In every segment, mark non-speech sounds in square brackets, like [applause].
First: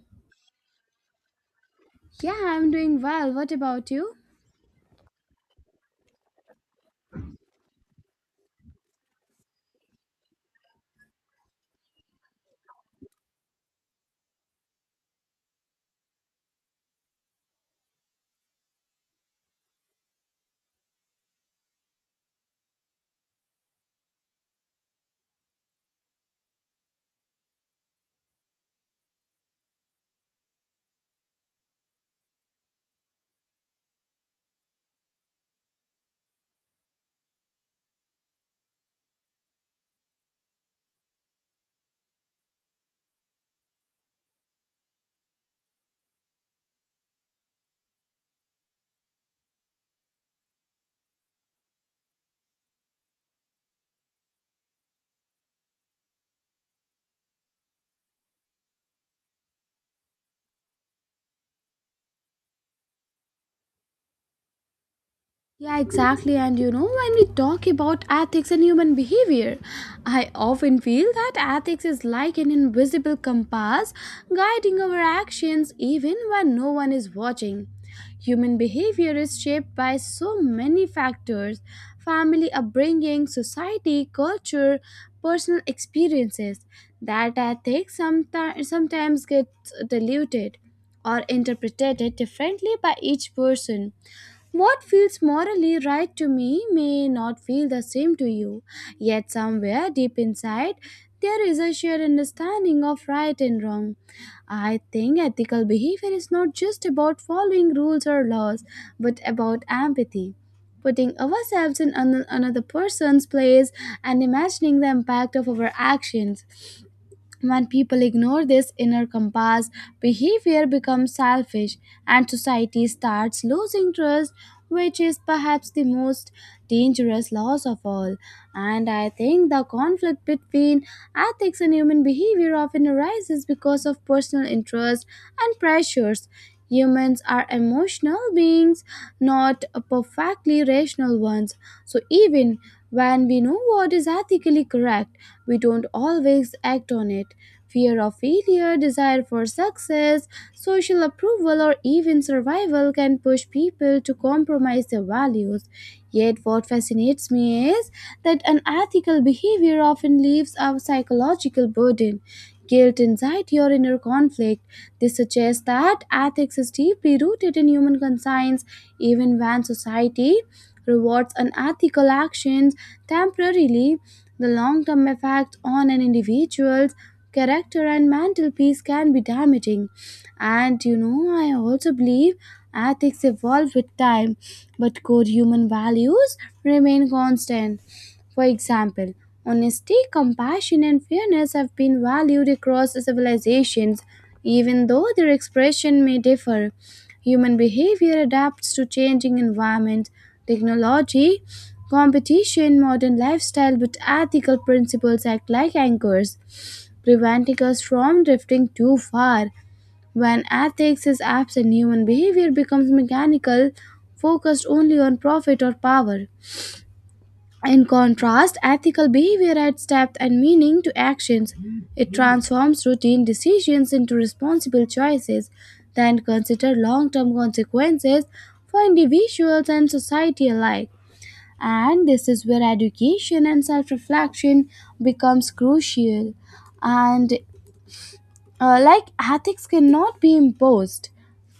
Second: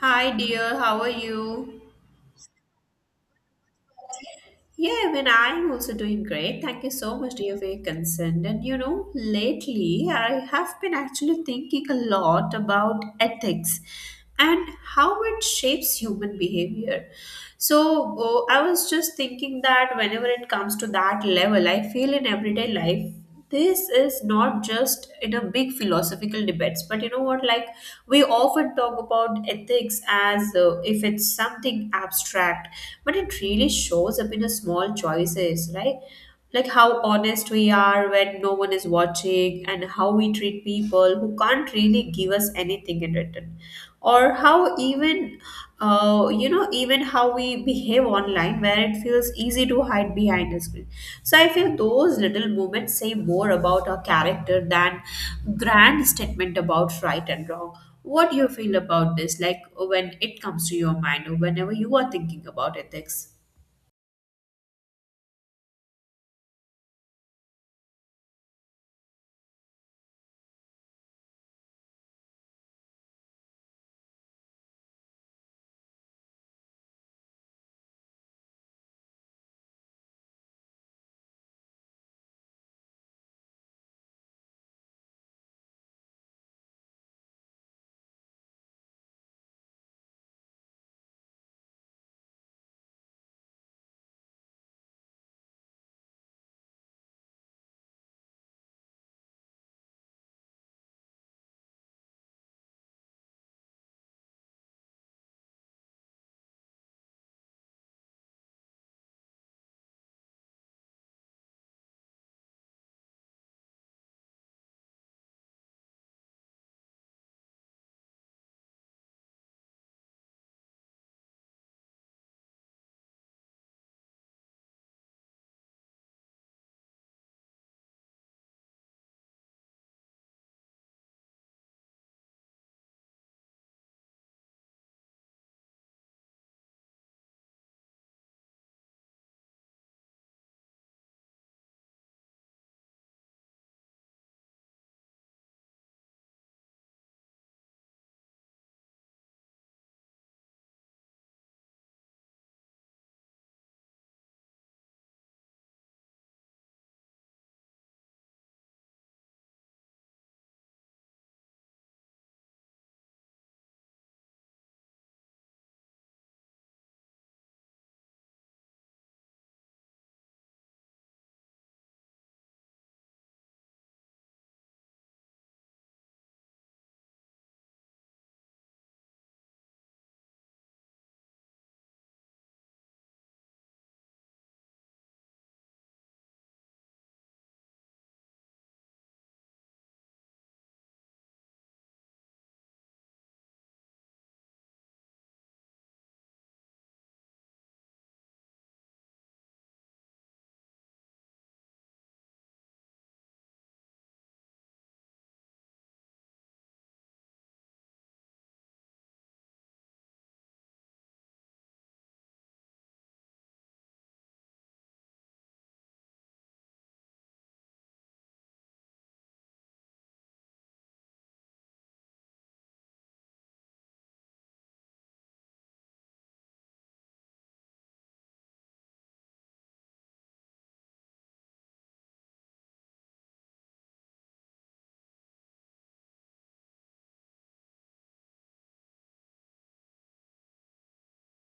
Hi, dear. How are you? Yeah, I'm doing well. What about you? Yeah, even I'm also doing great. Thank you so much, dear, for your concern. And you know, lately I have been actually thinking a lot about ethics and how it shapes human behavior. So, oh, I was just thinking that whenever it comes to that level, I feel in everyday life this is not just in a big philosophical debates, but you know what, like we often talk about ethics as if it's something abstract, but it really shows up in a small choices, right? Like how honest we are when no one is watching and how we treat people who can't really give us anything in return, or how even, you know, even how we behave online where it feels easy to hide behind a screen. So I feel those little moments say more about our character than grand statement about right and wrong. What do you feel about this? Like when it comes to your mind or whenever you are thinking about ethics? Yeah, exactly. And you know, when we talk about ethics and human behavior, I often feel that ethics is like an invisible compass guiding our actions even when no one is watching. Human behavior is shaped by so many factors family upbringing, society, culture, personal experiences that ethics sometimes gets diluted or interpreted differently by each person. What feels morally right to me may not feel the same to you, yet, somewhere deep inside, there is a shared understanding of right and wrong. I think ethical behavior is not just about following rules or laws, but about empathy. Putting ourselves in another person's place and imagining the impact of our actions. When people ignore this inner compass, behavior becomes selfish and society starts losing trust, which is perhaps the most dangerous loss of all. And I think the conflict between ethics and human behavior often arises because of personal interests and pressures. Humans are emotional beings, not perfectly rational ones. So, even when we know what is ethically correct, we don't always act on it. Fear of failure, desire for success, social approval, or even survival can push people to compromise their values. Yet, what fascinates me is that unethical behavior often leaves a psychological burden, guilt, anxiety, or inner conflict. This suggests that ethics is deeply rooted in human conscience, even when society rewards unethical actions temporarily, the long term effect on an individual's character and mental peace can be damaging. And you know, I also believe ethics evolve with time, but core human values remain constant. For example, honesty, compassion, and fairness have been valued across civilizations, even though their expression may differ. Human behavior adapts to changing environments, technology, competition, modern lifestyle, but ethical principles act like anchors, preventing us from drifting too far. When ethics is absent, human behavior becomes mechanical, focused only on profit or power. In contrast, ethical behavior adds depth and meaning to actions. It transforms routine decisions into responsible choices that consider long term consequences for individuals and society alike. And this is where education and self reflection becomes crucial. And like ethics cannot be imposed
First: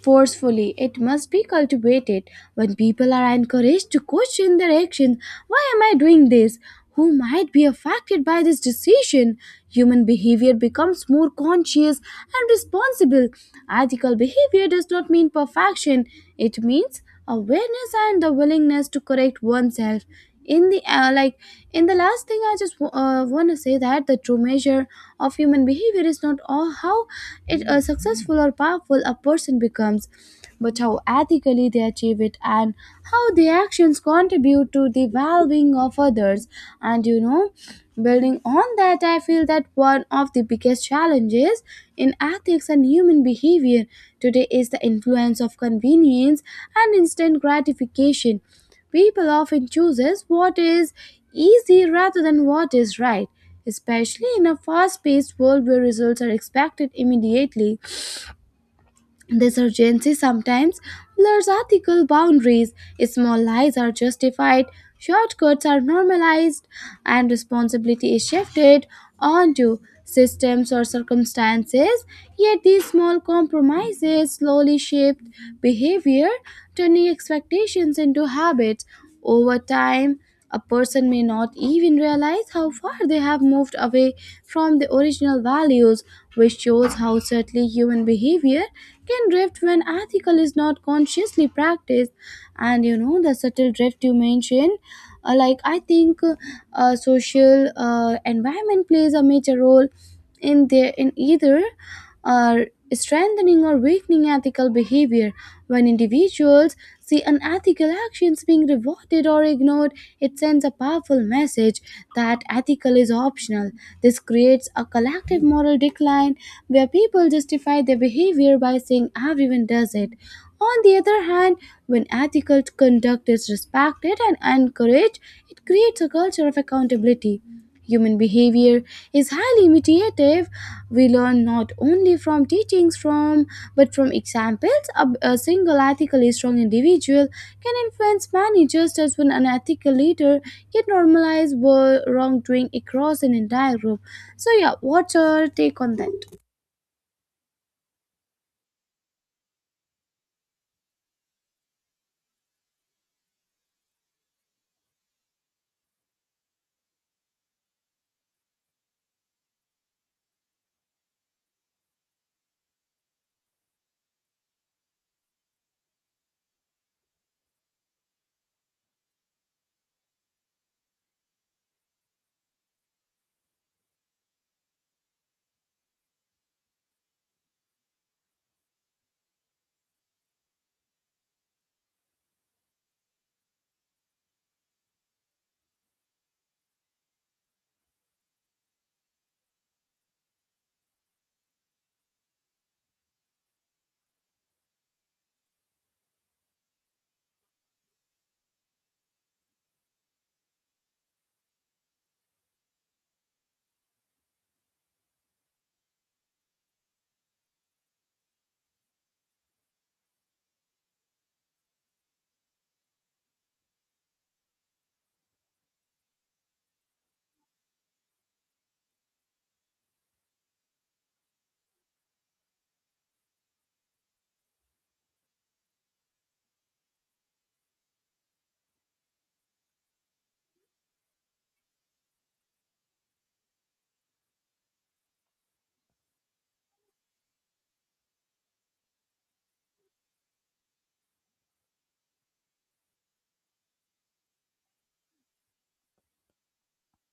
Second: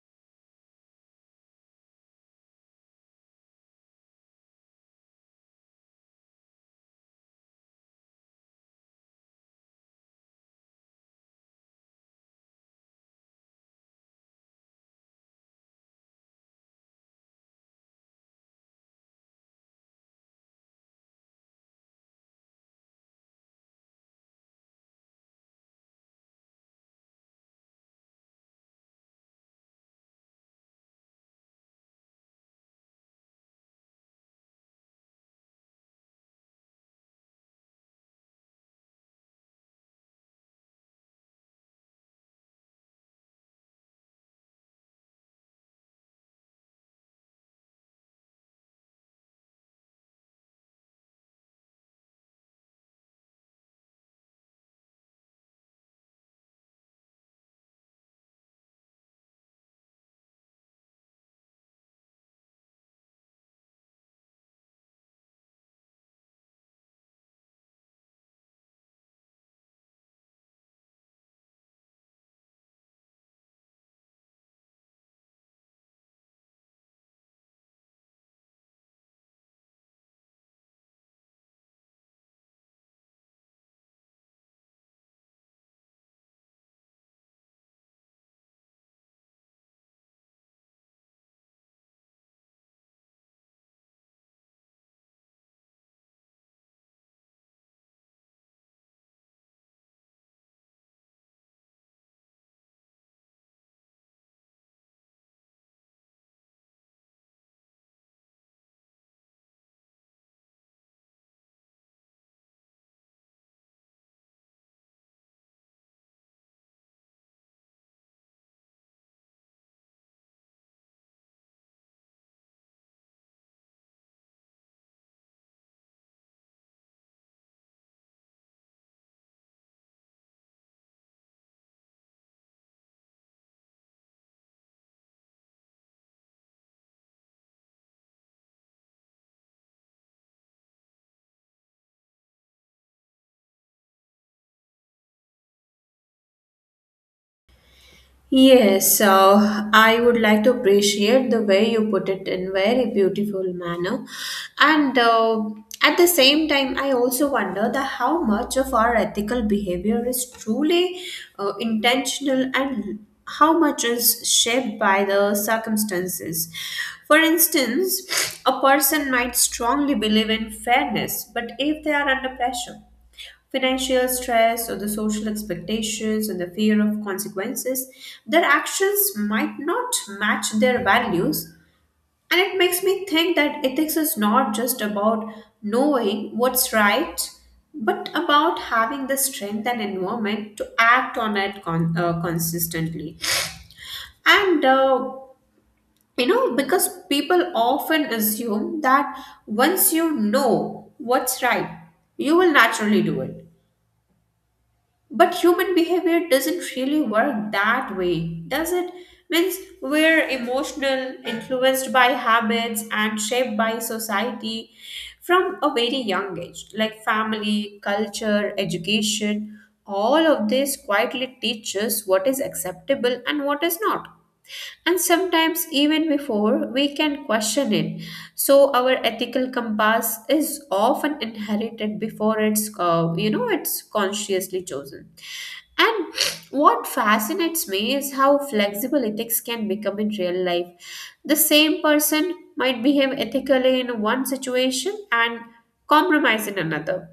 forcefully, it must be cultivated. When people are encouraged to question their actions, why am I doing this? Who might be affected by this decision? Human behavior becomes more conscious and responsible. Ethical behavior does not mean perfection, it means awareness and the willingness to correct oneself in the uh, like in the last thing I just want to say that the true measure of human behavior is not all how it successful or powerful a person becomes but how ethically they achieve it, and how their actions contribute to the well-being of others. And you know, building on that I feel that one of the biggest challenges in ethics and human behavior today is the influence of convenience and instant gratification. People often chooses what is easy rather than what is right, especially in a fast-paced world where results are expected immediately. This urgency sometimes blurs ethical boundaries. Small lies are justified, shortcuts are normalized, and responsibility is shifted onto systems or circumstances. Yet these small compromises slowly shape behavior, turning expectations into habits. Over time, a person may not even realize how far they have moved away from the original values, which shows how subtly human behavior can drift when ethical is not consciously practiced. And you know, the subtle drift you mentioned like I think social environment plays a major role in their in either uh, strengthening or weakening ethical behavior. When individuals see unethical actions being rewarded or ignored, it sends a powerful message that ethical is optional. This creates a collective moral decline where people justify their behavior by saying everyone does it. On the other hand, when ethical conduct is respected and encouraged, it creates a culture of accountability. Human behavior is highly imitative. We learn not only from teachings from but from examples. A single ethically strong individual can influence many, just as when an ethical leader can normalize wrongdoing across an entire group. So yeah, what's your take on that? Yes, I would like to appreciate the way you put it in very beautiful manner, and at the same time, I also wonder that how much of our ethical behavior is truly intentional and how much is shaped by the circumstances. For instance, a person might strongly believe in fairness, but if they are under pressure, financial stress or the social expectations and the fear of consequences, their actions might not match their values. And it makes me think that ethics is not just about knowing what's right, but about having the strength and environment to act on it consistently. And you know, because people often assume that once you know what's right, you will naturally do it. But human behavior doesn't really work that way, does it? Means we're emotional, influenced by habits, and shaped by society from a very young age, like family, culture, education. All of this quietly teaches what is acceptable and what is not. And sometimes, even before we can question it. So, our ethical compass is often inherited before you know, it's consciously chosen. And what fascinates me is how flexible ethics can become in real life. The same person might behave ethically in one situation and compromise in another,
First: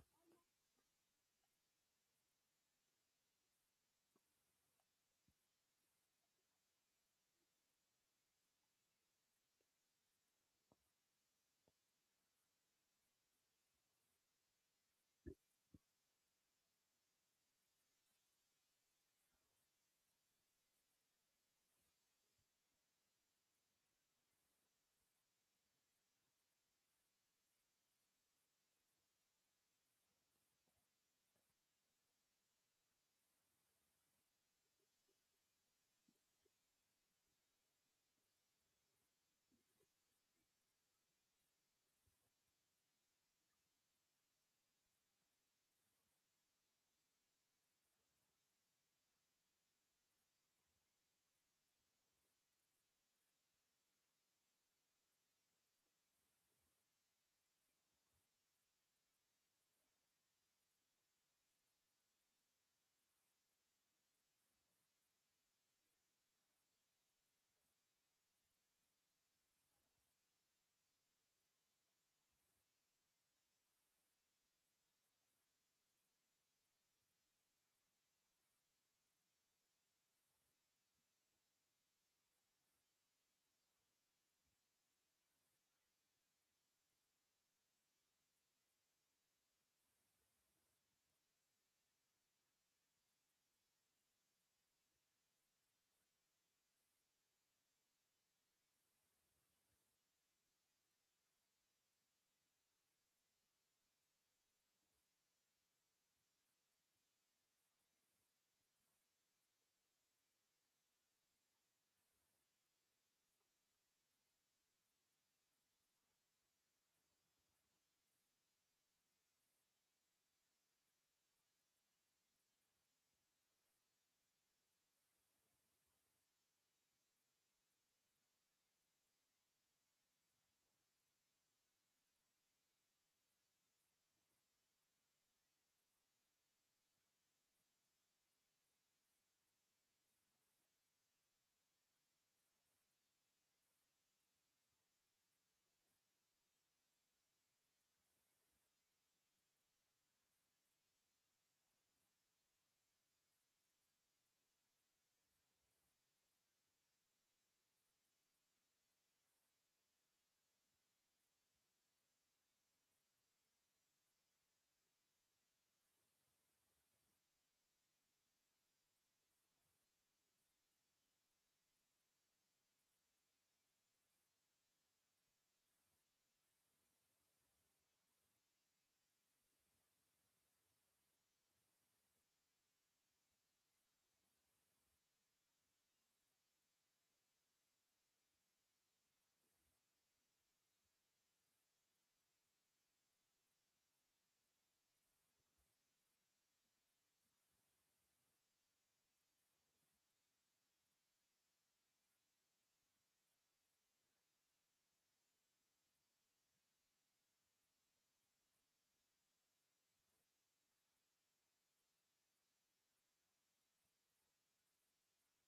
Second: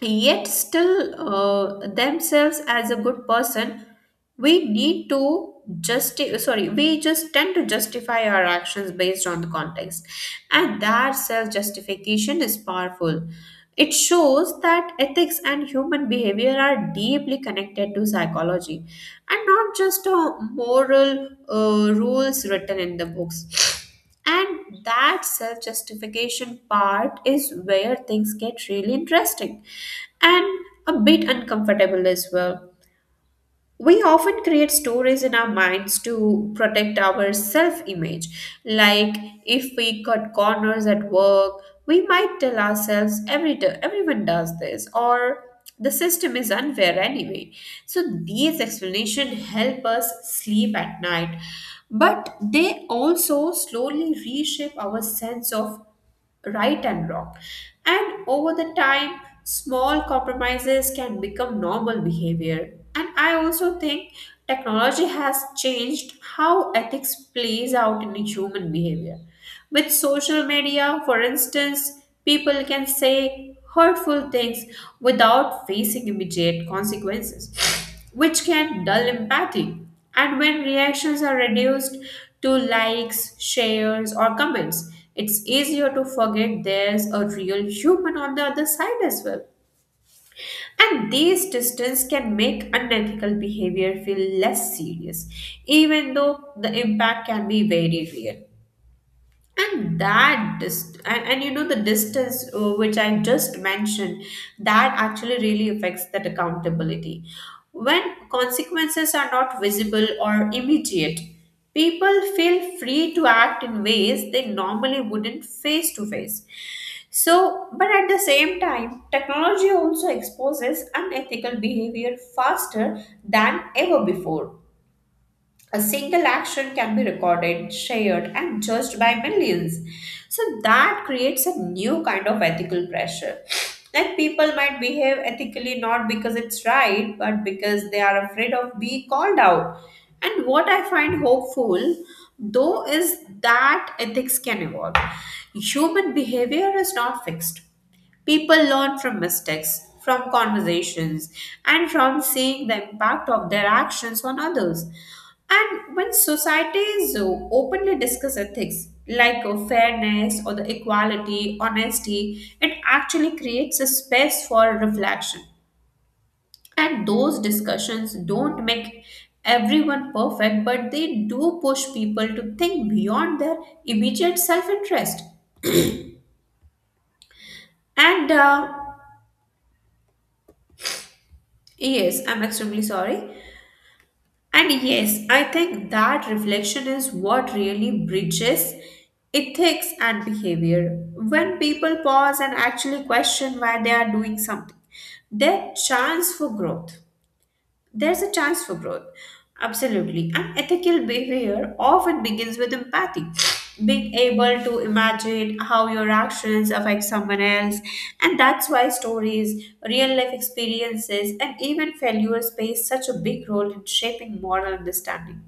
yet still themselves as a good person. We need to justi- sorry we just tend to justify our actions based on the context, and that self justification is powerful. It shows that ethics and human behavior are deeply connected to psychology and not just a moral rules written in the books. And that self justification part is where things get really interesting and a bit uncomfortable as well. We often create stories in our minds to protect our self image. Like if we cut corners at work, we might tell ourselves everyone does this, or the system is unfair anyway. So these explanations help us sleep at night, but they also slowly reshape our sense of right and wrong. And over the time, small compromises can become normal behavior. And I also think technology has changed how ethics plays out in human behavior. With social media, for instance, people can say hurtful things without facing immediate consequences, which can dull empathy. And when reactions are reduced to likes, shares, or comments, it's easier to forget there's a real human on the other side as well. And these distance can make unethical behavior feel less serious, even though the impact can be very real. And you know, the distance which I just mentioned, that actually really affects that accountability. When consequences are not visible or immediate, people feel free to act in ways they normally wouldn't face to face. So but at the same time, technology also exposes unethical behavior faster than ever before. A single action can be recorded, shared, and judged by millions. So that creates a new kind of ethical pressure. That people might behave ethically not because it's right, but because they are afraid of being called out. And what I find hopeful, though, is that ethics can evolve. Human behavior is not fixed. People learn from mistakes, from conversations, and from seeing the impact of their actions on others. And when societies openly discuss ethics, like fairness or the equality, honesty, it actually creates a space for reflection. And those discussions don't make everyone perfect, but they do push people to think beyond their immediate self interest. And Yes, I'm extremely sorry. And yes, I think that reflection is what really bridges ethics and behavior. When people pause and actually question why they are doing something, they have chance for growth there's a chance for growth. Absolutely. And ethical behavior often begins with empathy. Being able to imagine how your actions affect someone else. And that's why stories, real life experiences, and even failures play such a big role in shaping moral understanding.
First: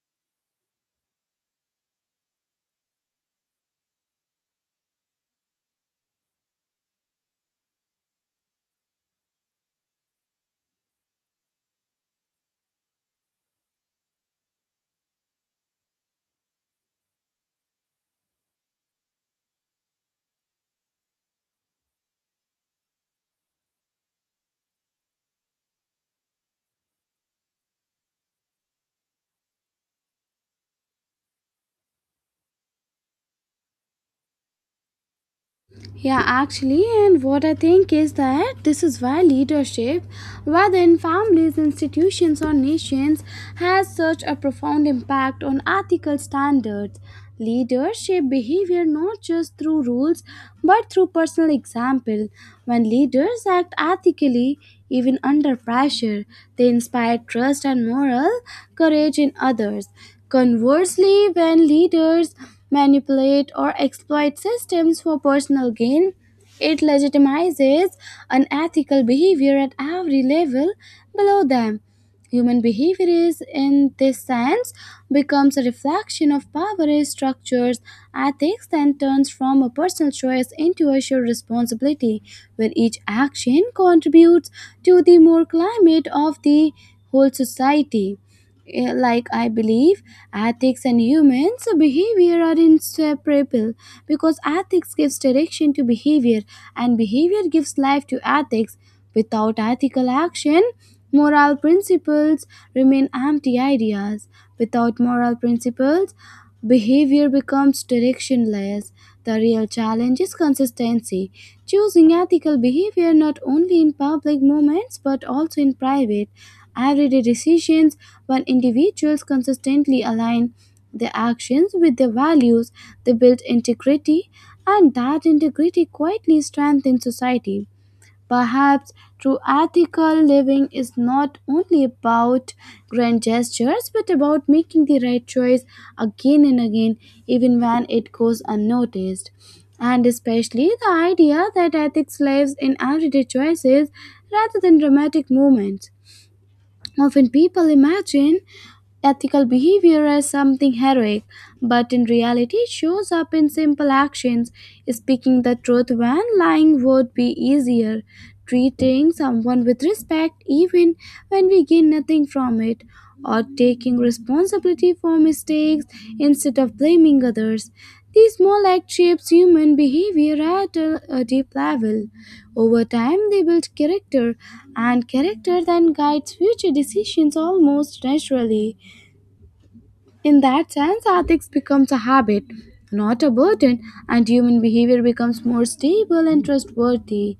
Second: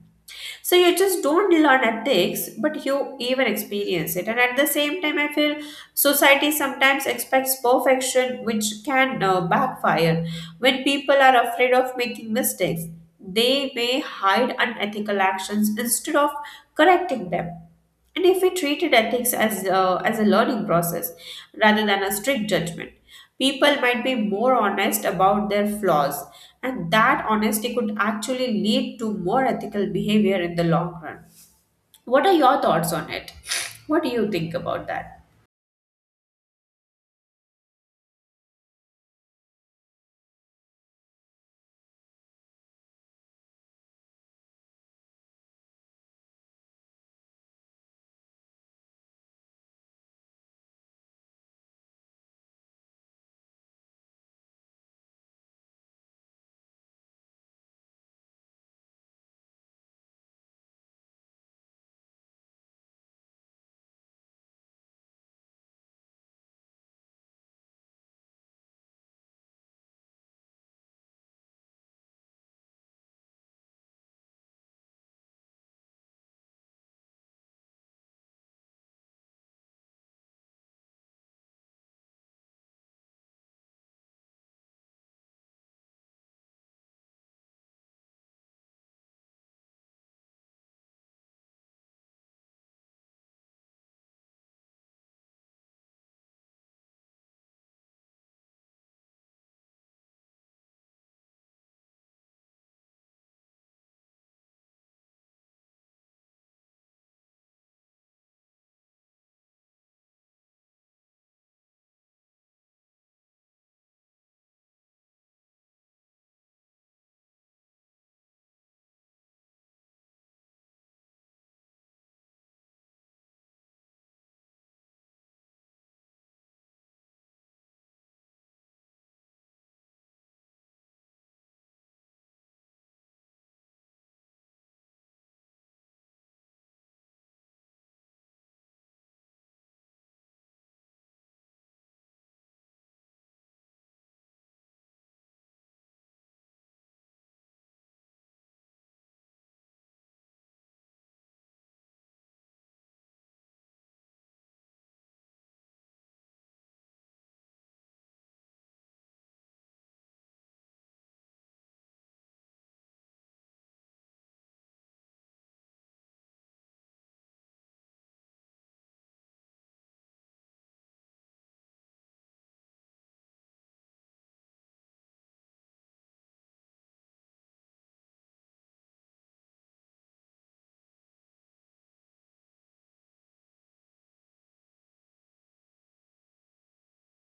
So you just don't learn ethics, but you even experience it. And at the same time, I feel society sometimes expects perfection, which can backfire. When people are afraid of making mistakes, they may hide unethical actions instead of correcting them. And if we treated ethics as a learning process rather than a strict judgment, people might be more honest about their flaws, and that honesty could actually lead to more ethical behavior in the long run. What are your thoughts on it? What do you think about that? Yeah, actually, and what I think is that this is why leadership, whether in families, institutions, or nations, has such a profound impact on ethical standards. Leaders shape behavior not just through rules but through personal example. When leaders act ethically, even under pressure, they inspire trust and moral courage in others. Conversely, when leaders manipulate, or exploit systems for personal gain. It legitimizes unethical behavior at every level below them. Human behavior is, in this sense, becomes a reflection of power structures, ethics, and turns from a personal choice into a shared responsibility, where each action contributes to the moral climate of the whole society. Eh, like I believe ethics and humans' behavior are inseparable because ethics gives direction to behavior and behavior gives life to ethics. Without ethical action, moral principles remain empty ideas. Without moral principles, behavior becomes directionless. The real challenge is consistency. Choosing ethical behavior not only in public moments but also in private, everyday decisions. When individuals consistently align their actions with their values, they build integrity, and that integrity quietly strengthens society. Perhaps true ethical living is not only about grand gestures but about making the right choice again and again, even when it goes unnoticed. And especially the idea that ethics lives in everyday choices rather than dramatic moments. Often people imagine ethical behavior as something heroic, but in reality it shows up in simple actions. Speaking the truth when lying would be easier. Treating someone with respect even when we gain nothing from it. Or taking responsibility for mistakes instead of blaming others. These small acts shapes human behavior at a deep level. Over time, they build character, and character then guides future decisions almost naturally. In that sense, ethics becomes a habit, not a burden, and human behavior becomes more stable and trustworthy.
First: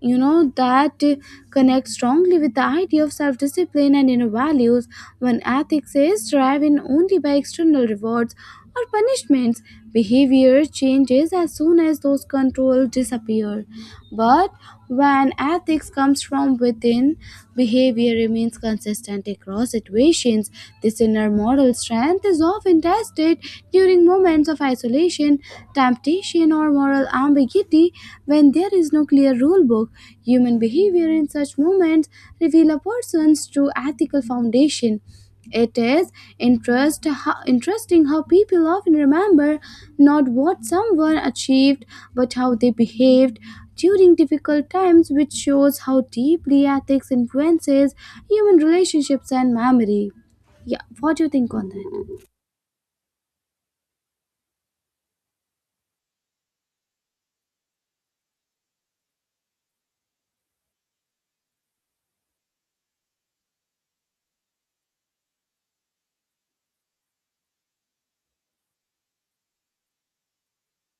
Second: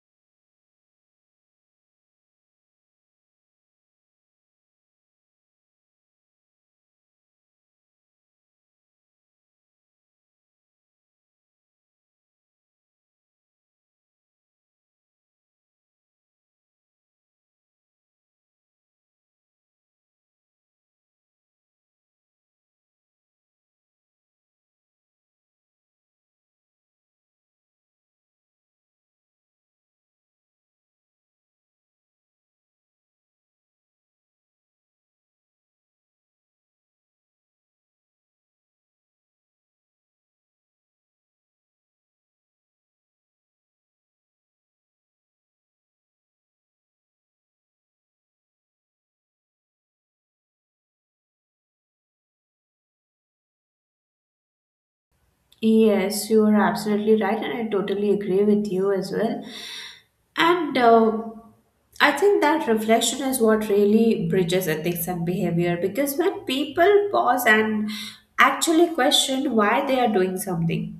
You know that connects strongly with the idea of self-discipline and inner values. When ethics is driven only by external rewards or punishments, behavior changes as soon as those controls disappear. But when ethics comes from within, behavior remains consistent across situations. This inner moral strength is often tested during moments of isolation discrimination, temptation, or moral ambiguity when there is no clear rule book. Human behavior in such moments reveal a person's true ethical foundation. It is interesting how people often remember not what someone achieved but how they behaved during difficult times, which shows how deeply ethics influences human relationships and memory. Yeah, what do you think on that? Yes, you are absolutely right, and I totally agree with you as well. And I think that reflection is what really bridges ethics and behavior, because when people pause and actually question why they are doing something,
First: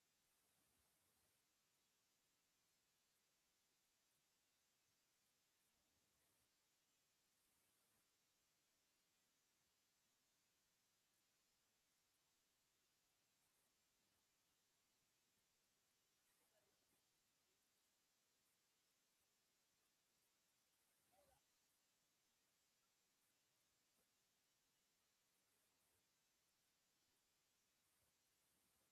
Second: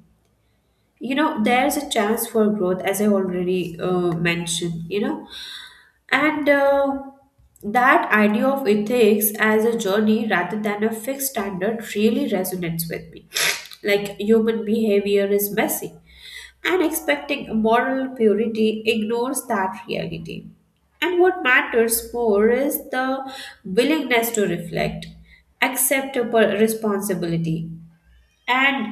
you know, there's a chance for growth, as I already mentioned, you know. And That idea of ethics as a journey rather than a fixed standard really resonates with me. [sniffs] Like human behavior is messy, and expecting moral purity ignores that reality. And what matters more is the willingness to reflect, accept responsibility, and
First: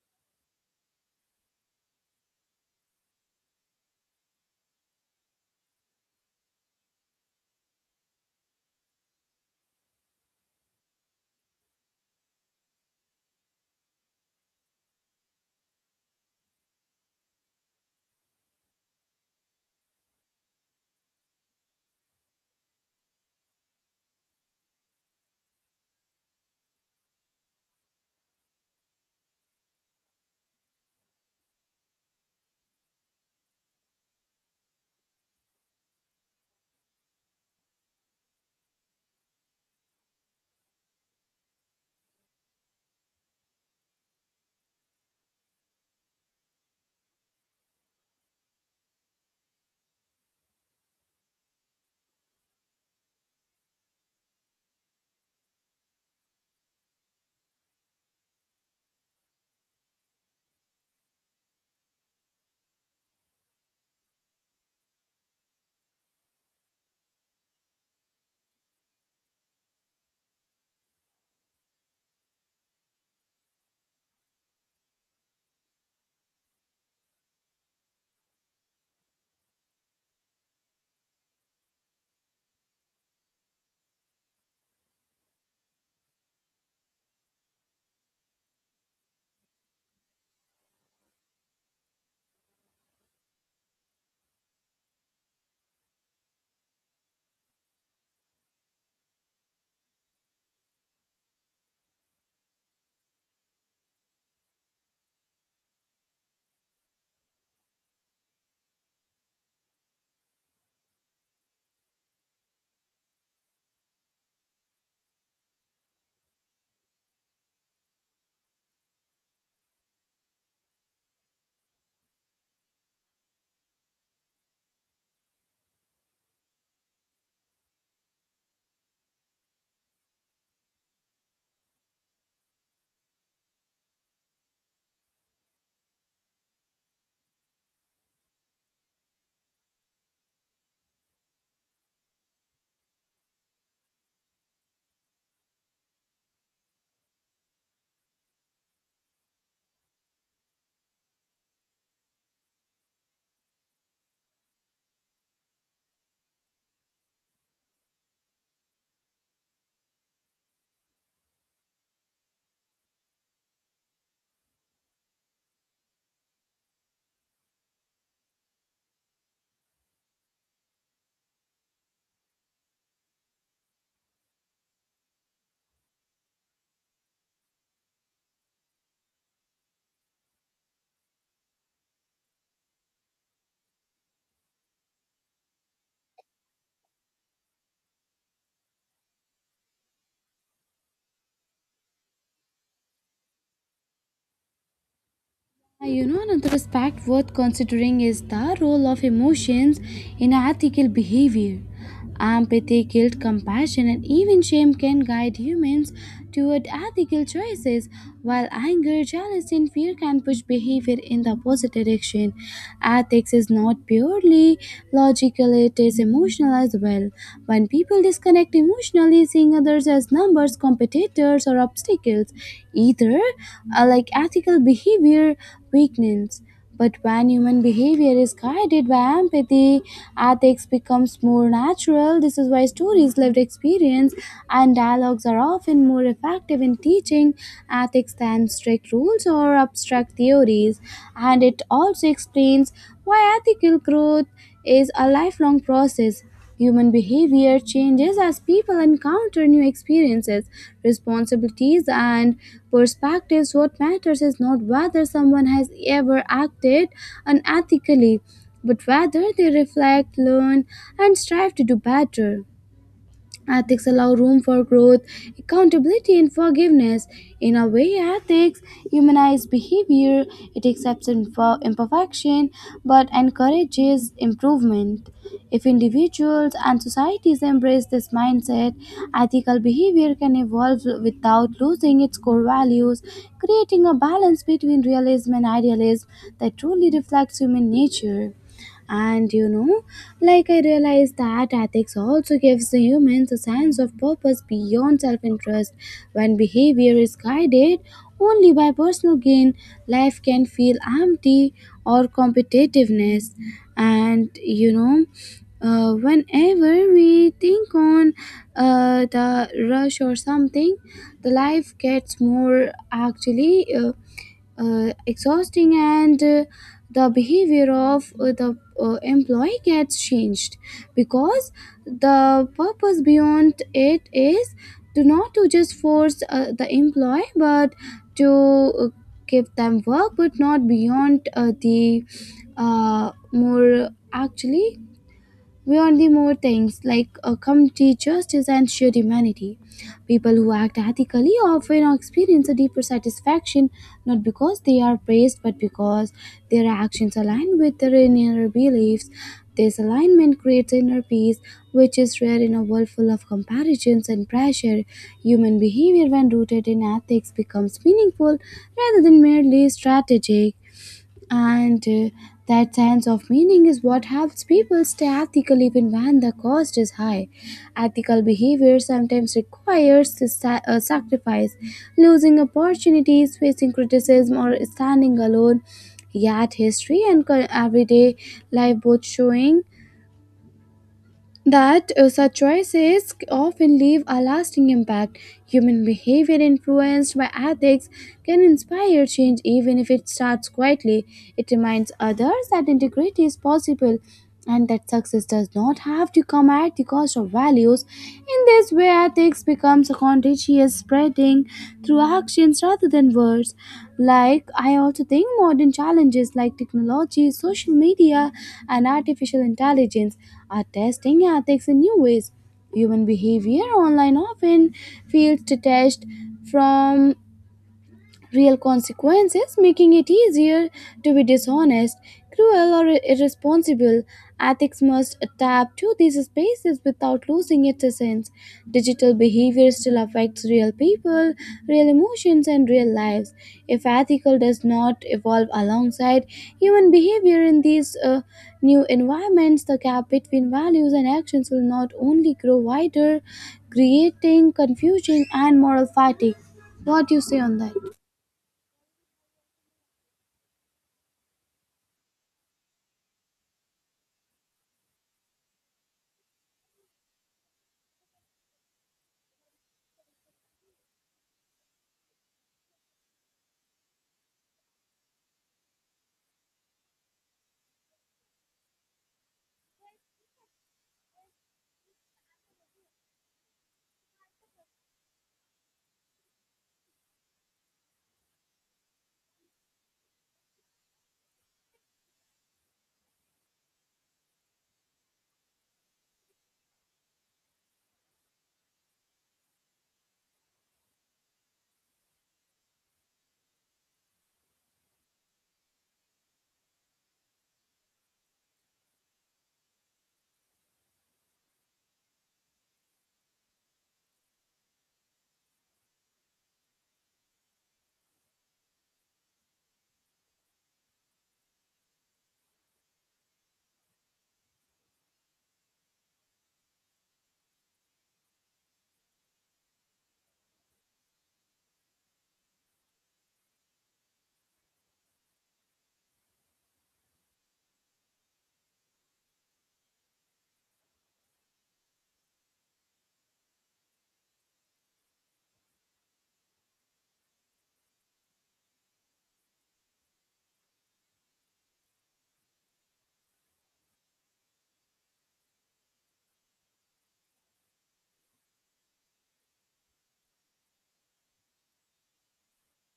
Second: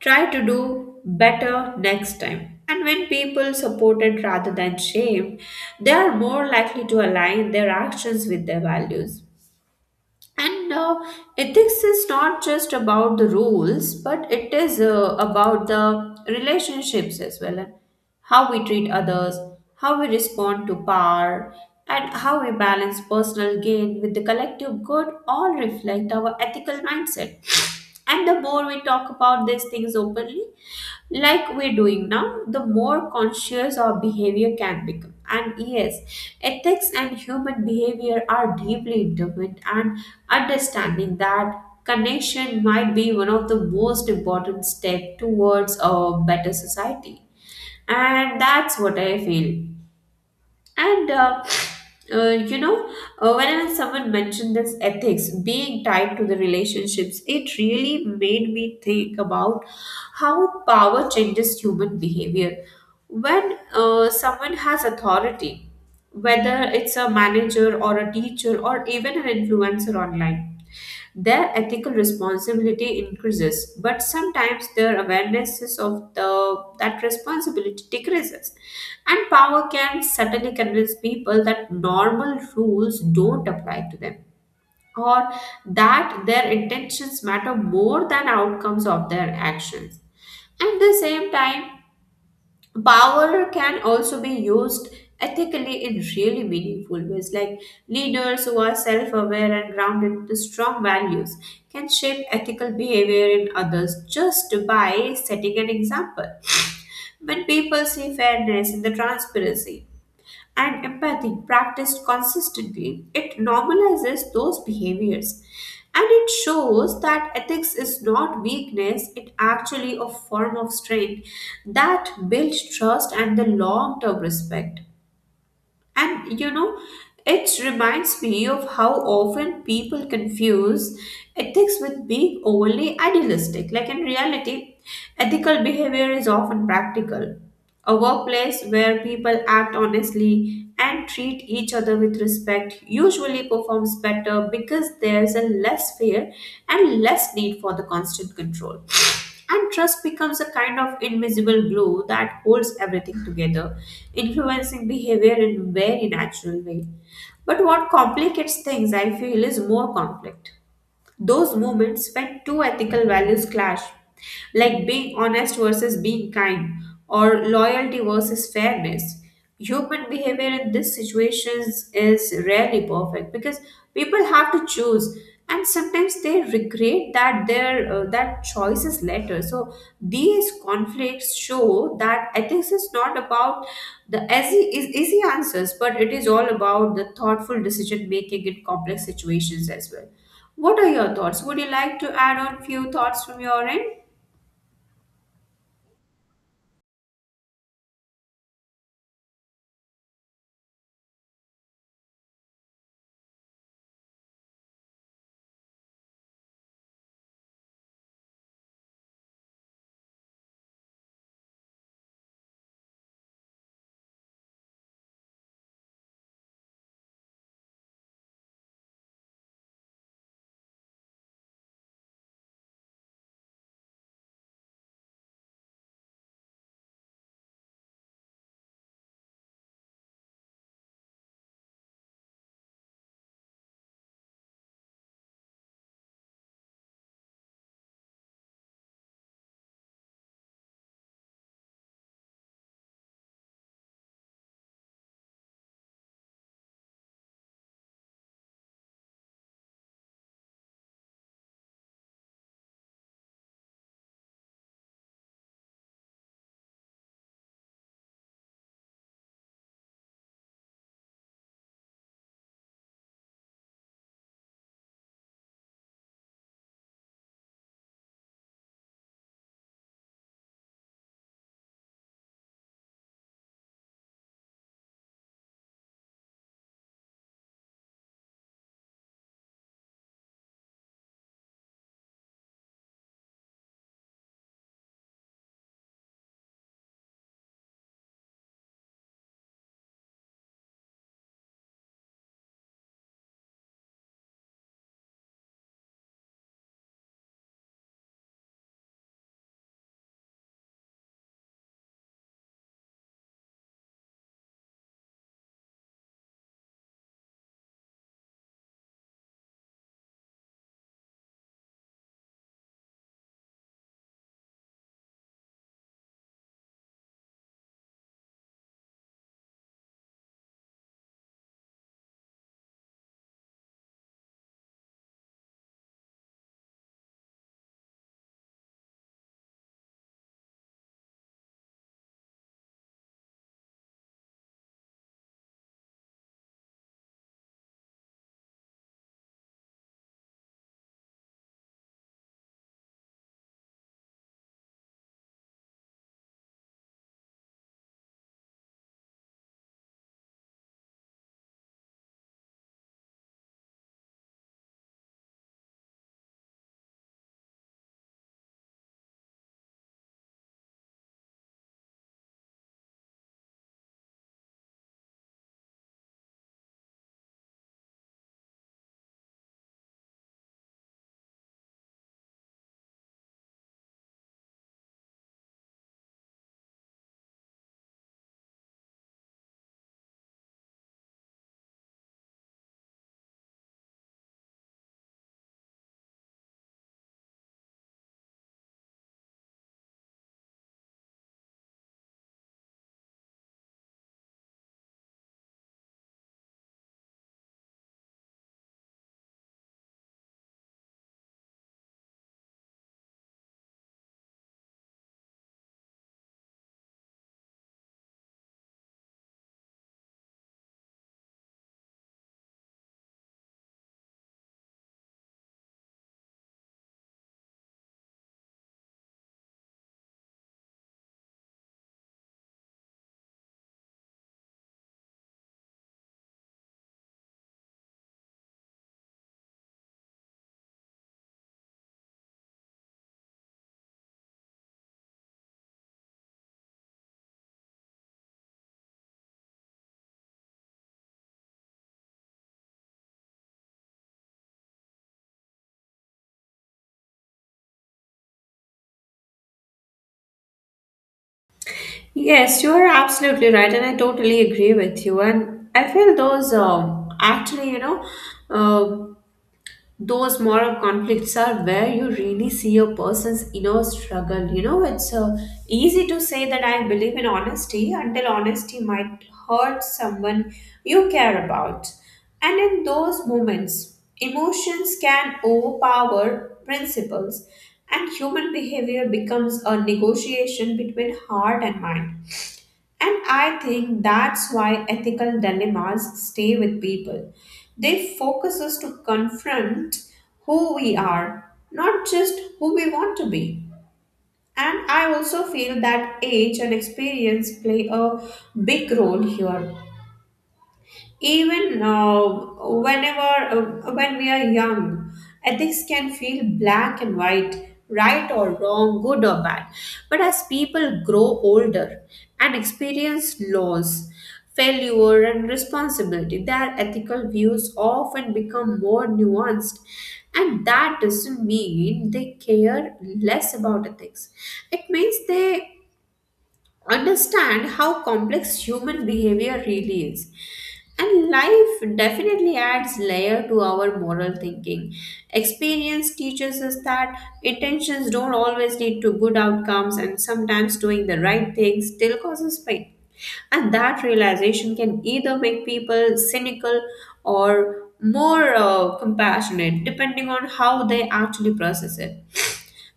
try to do better next time. And when people supported rather than shamed, they are more likely to align their actions with their values. And ethics is not just about the rules, but it is about the relationships as well, and how we treat others, how we respond to power, and how we balance personal gain with the collective good all reflect our ethical mindset. And the more we talk about these things openly, like we're doing now, the more conscious our behavior can become. And yes, ethics and human behavior are deeply intertwined, and understanding that connection might be one of the most important steps towards a better society. And that's what I feel. And You know, whenever someone mentioned this ethics being tied to the relationships, it really made me think about how power changes human behavior. When someone has authority, whether it's a manager or a teacher or even an influencer online, their ethical responsibility increases, but sometimes their awareness is of the that responsibility decreases. And power can subtly convince people that normal rules don't apply to them, or that their intentions matter more than outcomes of their actions. At the same time, power can also be used ethically in really meaningful ways, like leaders who are self-aware and grounded in strong values can shape ethical behavior in others just by setting an example. [sniffs] When people see fairness and the transparency and empathy practiced consistently, it normalizes those behaviors. And it shows that ethics is not weakness, it actually a form of strength that builds trust and the long-term respect. And you know, it reminds me of how often people confuse ethics with being overly idealistic. Like in reality, ethical behavior is often practical. A workplace where people act honestly and treat each other with respect usually performs better because there's a less fear and less need for the constant control. And trust becomes a kind of invisible glue that holds everything together, influencing behavior in very natural way. But what complicates things, I feel, is more conflict. Those moments when two ethical values clash, like being honest versus being kind, or loyalty versus fairness. Human behavior in these situations is rarely perfect because people have to choose, and sometimes they regret that their that choice is later. So these conflicts show that ethics is not about the easy answers, but it is all about the thoughtful decision making in complex situations as well. What are your thoughts? Would you like to add on few thoughts from your end? You know, another aspect worth considering is the role of emotions in ethical behavior. Empathy, guilt, compassion, and even shame can guide humans toward ethical choices, while anger, jealousy, and fear can push behavior in the opposite direction. Ethics is not purely logical, it is emotional as well. When people disconnect emotionally, seeing others as numbers, competitors, or obstacles. Either like ethical behavior weakens. But when human behavior is guided by empathy, ethics becomes more natural. This is why stories, lived experience, and dialogues are often more effective in teaching ethics than strict rules or abstract theories. And it also explains why ethical growth is a lifelong process. Human behavior changes as people encounter new experiences, responsibilities, and perspectives. What matters is not whether someone has ever acted unethically, but whether they reflect, learn, and strive to do better. Ethics allow room for growth, accountability, and forgiveness. In a way, ethics humanize behavior, it accepts imperfection but encourages improvement. If individuals and societies embrace this mindset, ethical behavior can evolve without losing its core values, creating a balance between realism and idealism that truly reflects human nature. And you know, like I realized that ethics also gives the humans a sense of purpose beyond self-interest. When behavior is guided only by personal gain, life can feel empty or competitiveness. And you know, whenever we think on the rush or something, the life gets more actually exhausting, and the behavior of the employee gets changed because the purpose beyond it is to not to just force the employee but to give them work but not beyond the more actually we only more things like community justice and shared humanity. People who act ethically often experience a deeper satisfaction not because they are praised but because their actions align with their inner beliefs. This alignment creates inner peace, which is rare in a world full of comparisons and pressure. Human behavior, when rooted in ethics, becomes meaningful rather than merely strategic. And that sense of meaning is what helps people stay ethical even when the cost is high. Ethical behavior sometimes requires to sacrifice, losing opportunities, facing criticism, or standing alone. Yet, history and everyday life both showing that such choices often leave a lasting impact. Human behavior influenced by ethics can inspire change even if it starts quietly. It reminds others that integrity is possible and that success does not have to come at the cost of values. In this way, ethics becomes a content she is spreading through actions rather than words. Like, I also think modern challenges like technology, social media, and artificial intelligence are testing ethics in new ways. Human behavior online often feels detached from real consequences, making it easier to be dishonest, cruel, or irresponsible. Ethics must adapt to these spaces without losing its essence. Digital behavior still affects real people, real emotions, and real lives. If ethical does not evolve alongside human behavior in these new environments, the gap between values and actions will not only grow wider, creating confusion and moral fatigue. What do you say on that? Yes, you are absolutely right, and I totally agree with you. And I feel those uh, those moral conflicts are where you really see a person's inner struggle you know it's Easy to say that I believe in honesty until honesty might hurt someone you care about. And in those moments, emotions can overpower principles, and human behavior becomes a negotiation between heart and mind. And I think that's why ethical dilemmas stay with people. They focus us to confront who we are, not just who we want to be. And I also feel that age and experience play a big role here. Even whenever When we are young, ethics can feel black and white, right or wrong, good or bad. But as people grow older and experience loss, failure, and responsibility, their ethical views often become more nuanced. And that doesn't mean they care less about ethics. It means they understand how complex human behavior really is. And life definitely adds layer to our moral thinking. Experience teaches us that intentions don't always lead to good outcomes, and sometimes doing the right thing still causes pain. And that realization can either make people cynical or more compassionate, depending on how they actually process it.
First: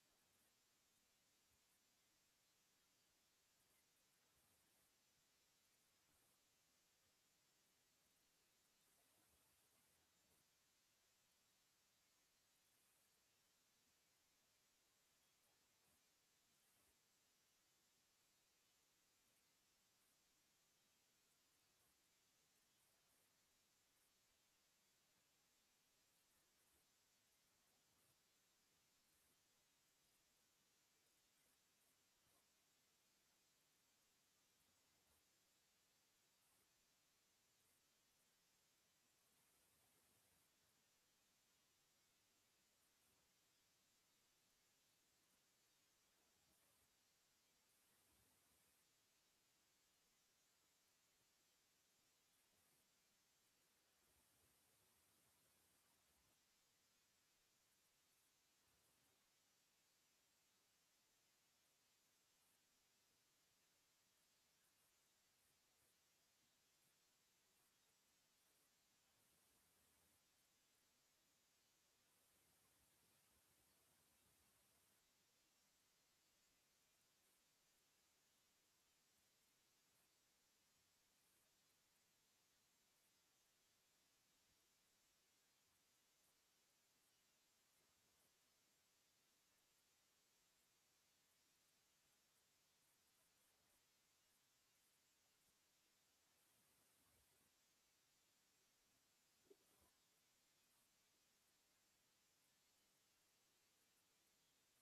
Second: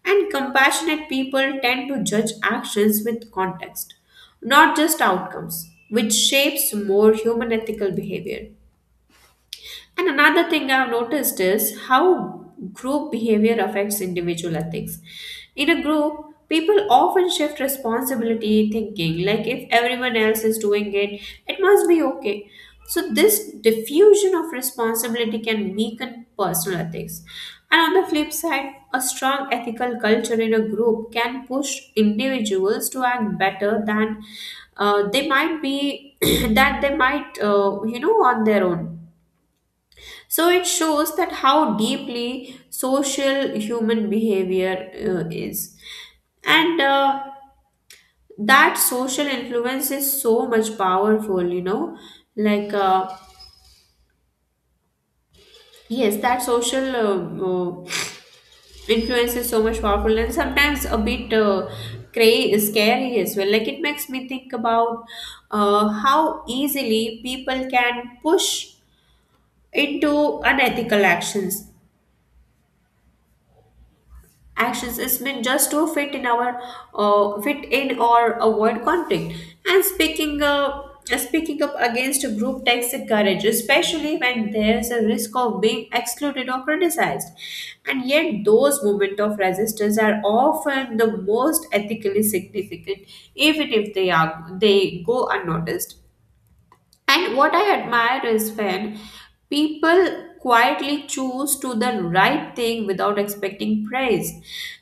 And compassionate people tend to judge actions with context, not just outcomes, which shapes more human ethical behavior. And another thing I've noticed is how group behavior affects individual ethics. In a group, people often shift responsibility thinking, like if everyone else is doing it, it must be okay. So, this diffusion of responsibility can weaken personal ethics. And on the flip side, a strong ethical culture in a group can push individuals to act better than uh, they might be, [clears throat] that they might, you know, on their own. So it shows that how deeply social human behavior is. And that social influence is so much powerful, you know. Like, yes, that social Influence is so much powerful and sometimes a bit scary as well. Like, it makes me think about how easily people can push into unethical actions is meant just to fit in our fit in or avoid conflict. And speaking up against a group takes a courage, especially when there's a risk of being excluded or criticized. And yet those moments of resistance are often the most ethically significant, even if they go unnoticed. And what I admire is when people quietly choose to the right thing without expecting praise.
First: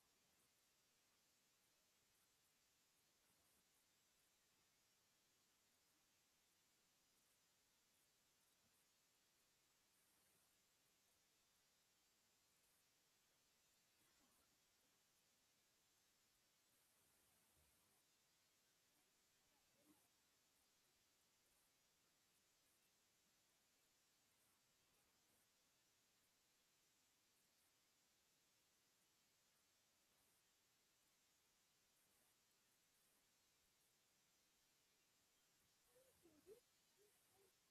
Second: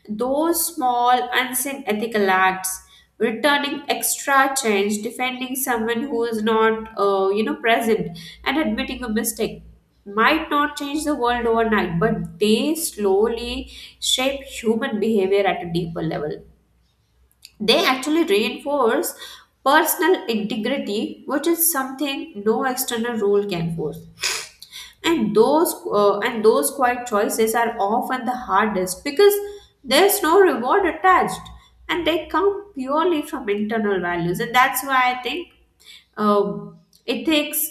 Those small, unseen ethical acts, returning extra change, defending someone who is not, you know, present, and admitting a mistake, might not change the world overnight, but they slowly shape human behavior at a deeper level. They actually reinforce personal integrity, which is something no external rule can force. And those quiet choices are often the hardest because there's no reward attached, and they come purely from internal values. And that's why I think um, ethics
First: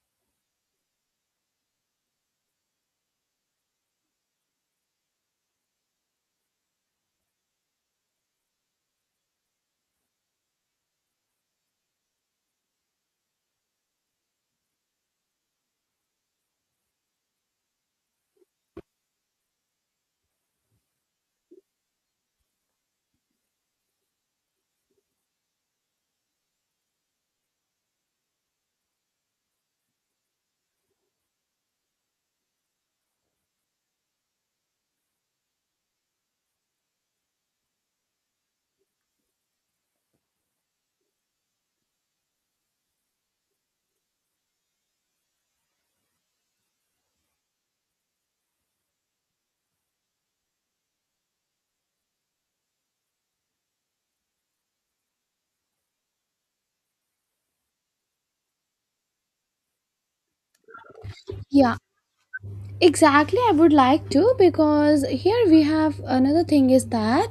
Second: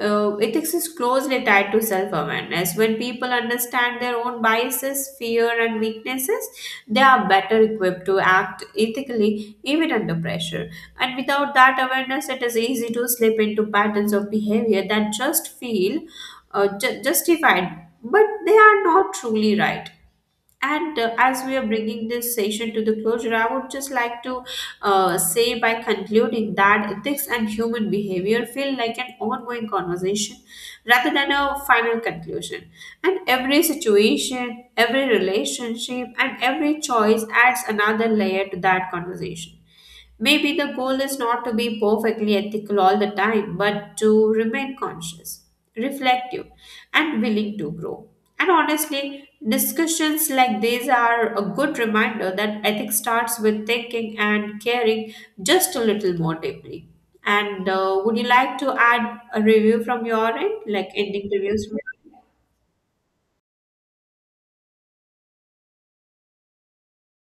ethics is closely tied to self-awareness. When people understand their own biases, fear, and weaknesses, they are better equipped to act ethically even under pressure. And without that awareness, it is easy to slip into patterns of behavior that just feel justified, but they are not truly right. And as we are bringing this session to the closure, I would just like to say by concluding that ethics and human behavior feel like an ongoing conversation rather than a final conclusion. And every situation, every relationship, and every choice adds another layer to that conversation. Maybe the goal is not to be perfectly ethical all the time, but to remain conscious, reflective, and willing to grow. And honestly, discussions like these are a good reminder that ethics starts with thinking and caring just a little more deeply. And Would you like to add a review from your end, like ending reviews? Yeah, exactly. I would like to, because here we have another thing is that,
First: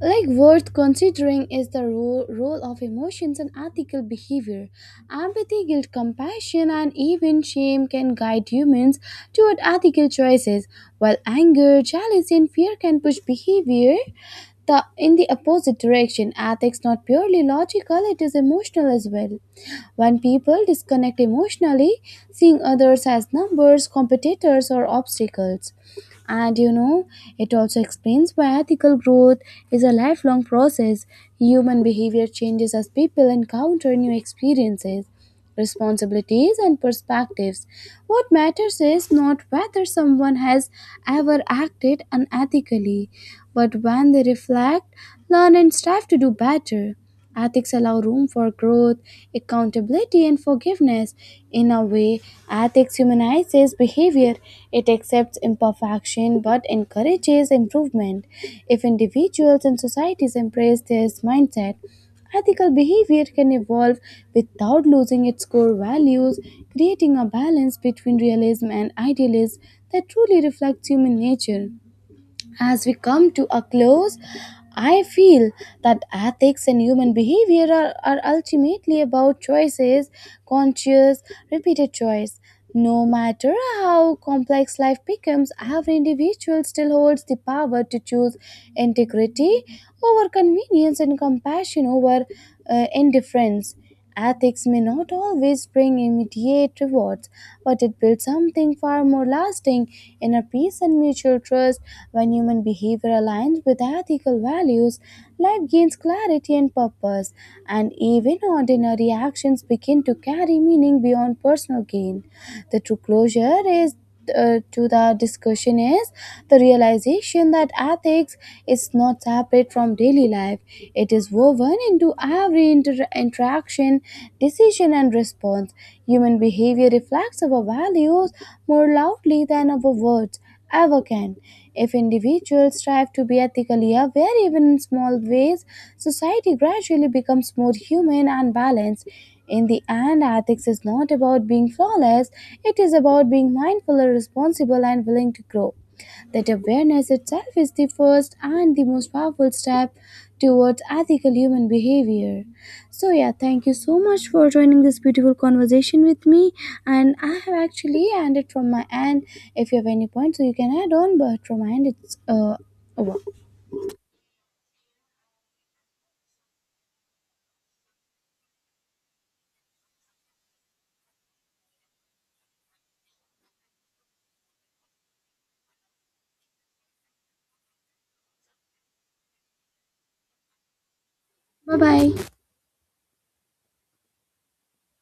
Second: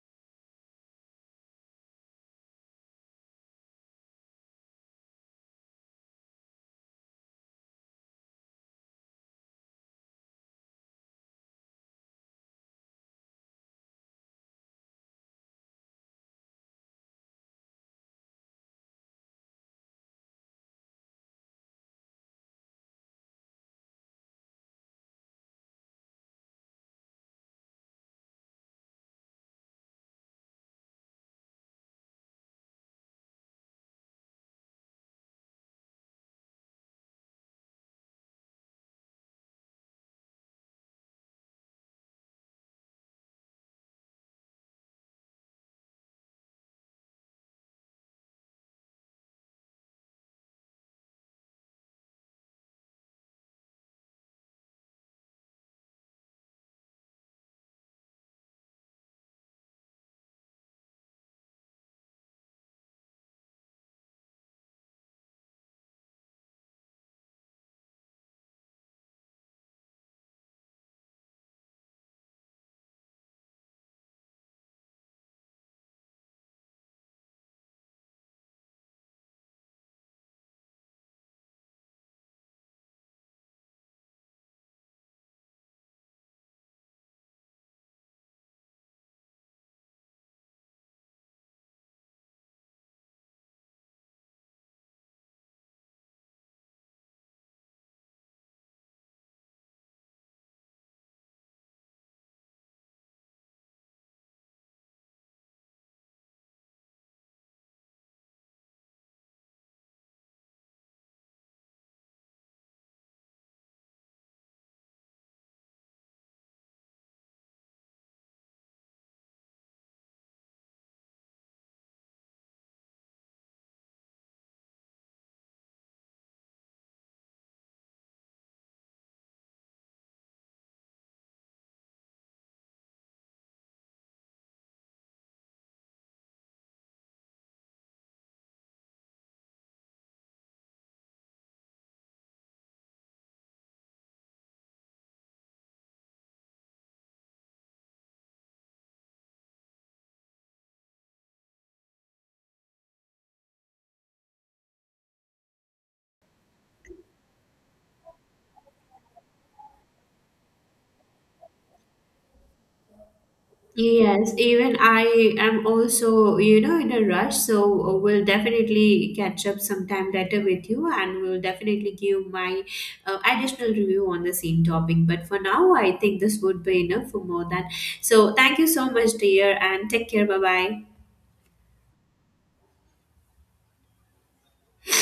like, worth considering is the role of emotions and ethical behavior. Empathy, guilt, compassion, and even shame can guide humans toward ethical choices, while anger, jealousy, and fear can push behavior in the opposite direction. Ethics not purely logical, it is emotional as well. When people disconnect emotionally, seeing others as numbers, competitors, or obstacles, and you know, it also explains why ethical growth is a lifelong process. Human behavior changes as people encounter new experiences, responsibilities, and perspectives. What matters is not whether someone has ever acted unethically, but when they reflect, learn, and strive to do better. Ethics allow room for growth, accountability, and forgiveness. In a way, ethics humanizes behavior. It accepts imperfection but encourages improvement. If individuals and societies embrace this mindset, ethical behavior can evolve without losing its core values, creating a balance between realism and idealism that truly reflects human nature. As we come to a close, I feel that ethics and human behavior are ultimately about choices, conscious, repeated choice. No matter how complex life becomes, every individual still holds the power to choose integrity over convenience and compassion over indifference. Ethics may not always bring immediate rewards, but it builds something far more lasting, inner peace and mutual trust. When human behavior aligns with ethical values, life gains clarity and purpose, and even ordinary actions begin to carry meaning beyond personal gain. The true closure is to the discussion is the realization that ethics is not separate from daily life. It is woven into every interaction, decision, and response. Human behavior reflects our values more loudly than our words ever can. If individuals strive to be ethically aware, even in small ways, society gradually becomes more human and balanced. In the end, ethics is not about being flawless, it is about being mindful, responsible, and willing to grow. That awareness itself is the first and the most powerful step towards ethical human behavior. So, yeah, thank you so much for joining this beautiful conversation with me. And I have actually ended from my end. If you have any points, so you can add on, but from my end, it's over. Yes, even I am also, you know, in a rush, so we'll definitely catch up sometime later with you, and we'll definitely give my additional review on the same topic. But for now, I think this would be enough for more than. So thank you so much, dear, and take care. Bye bye. Bye bye.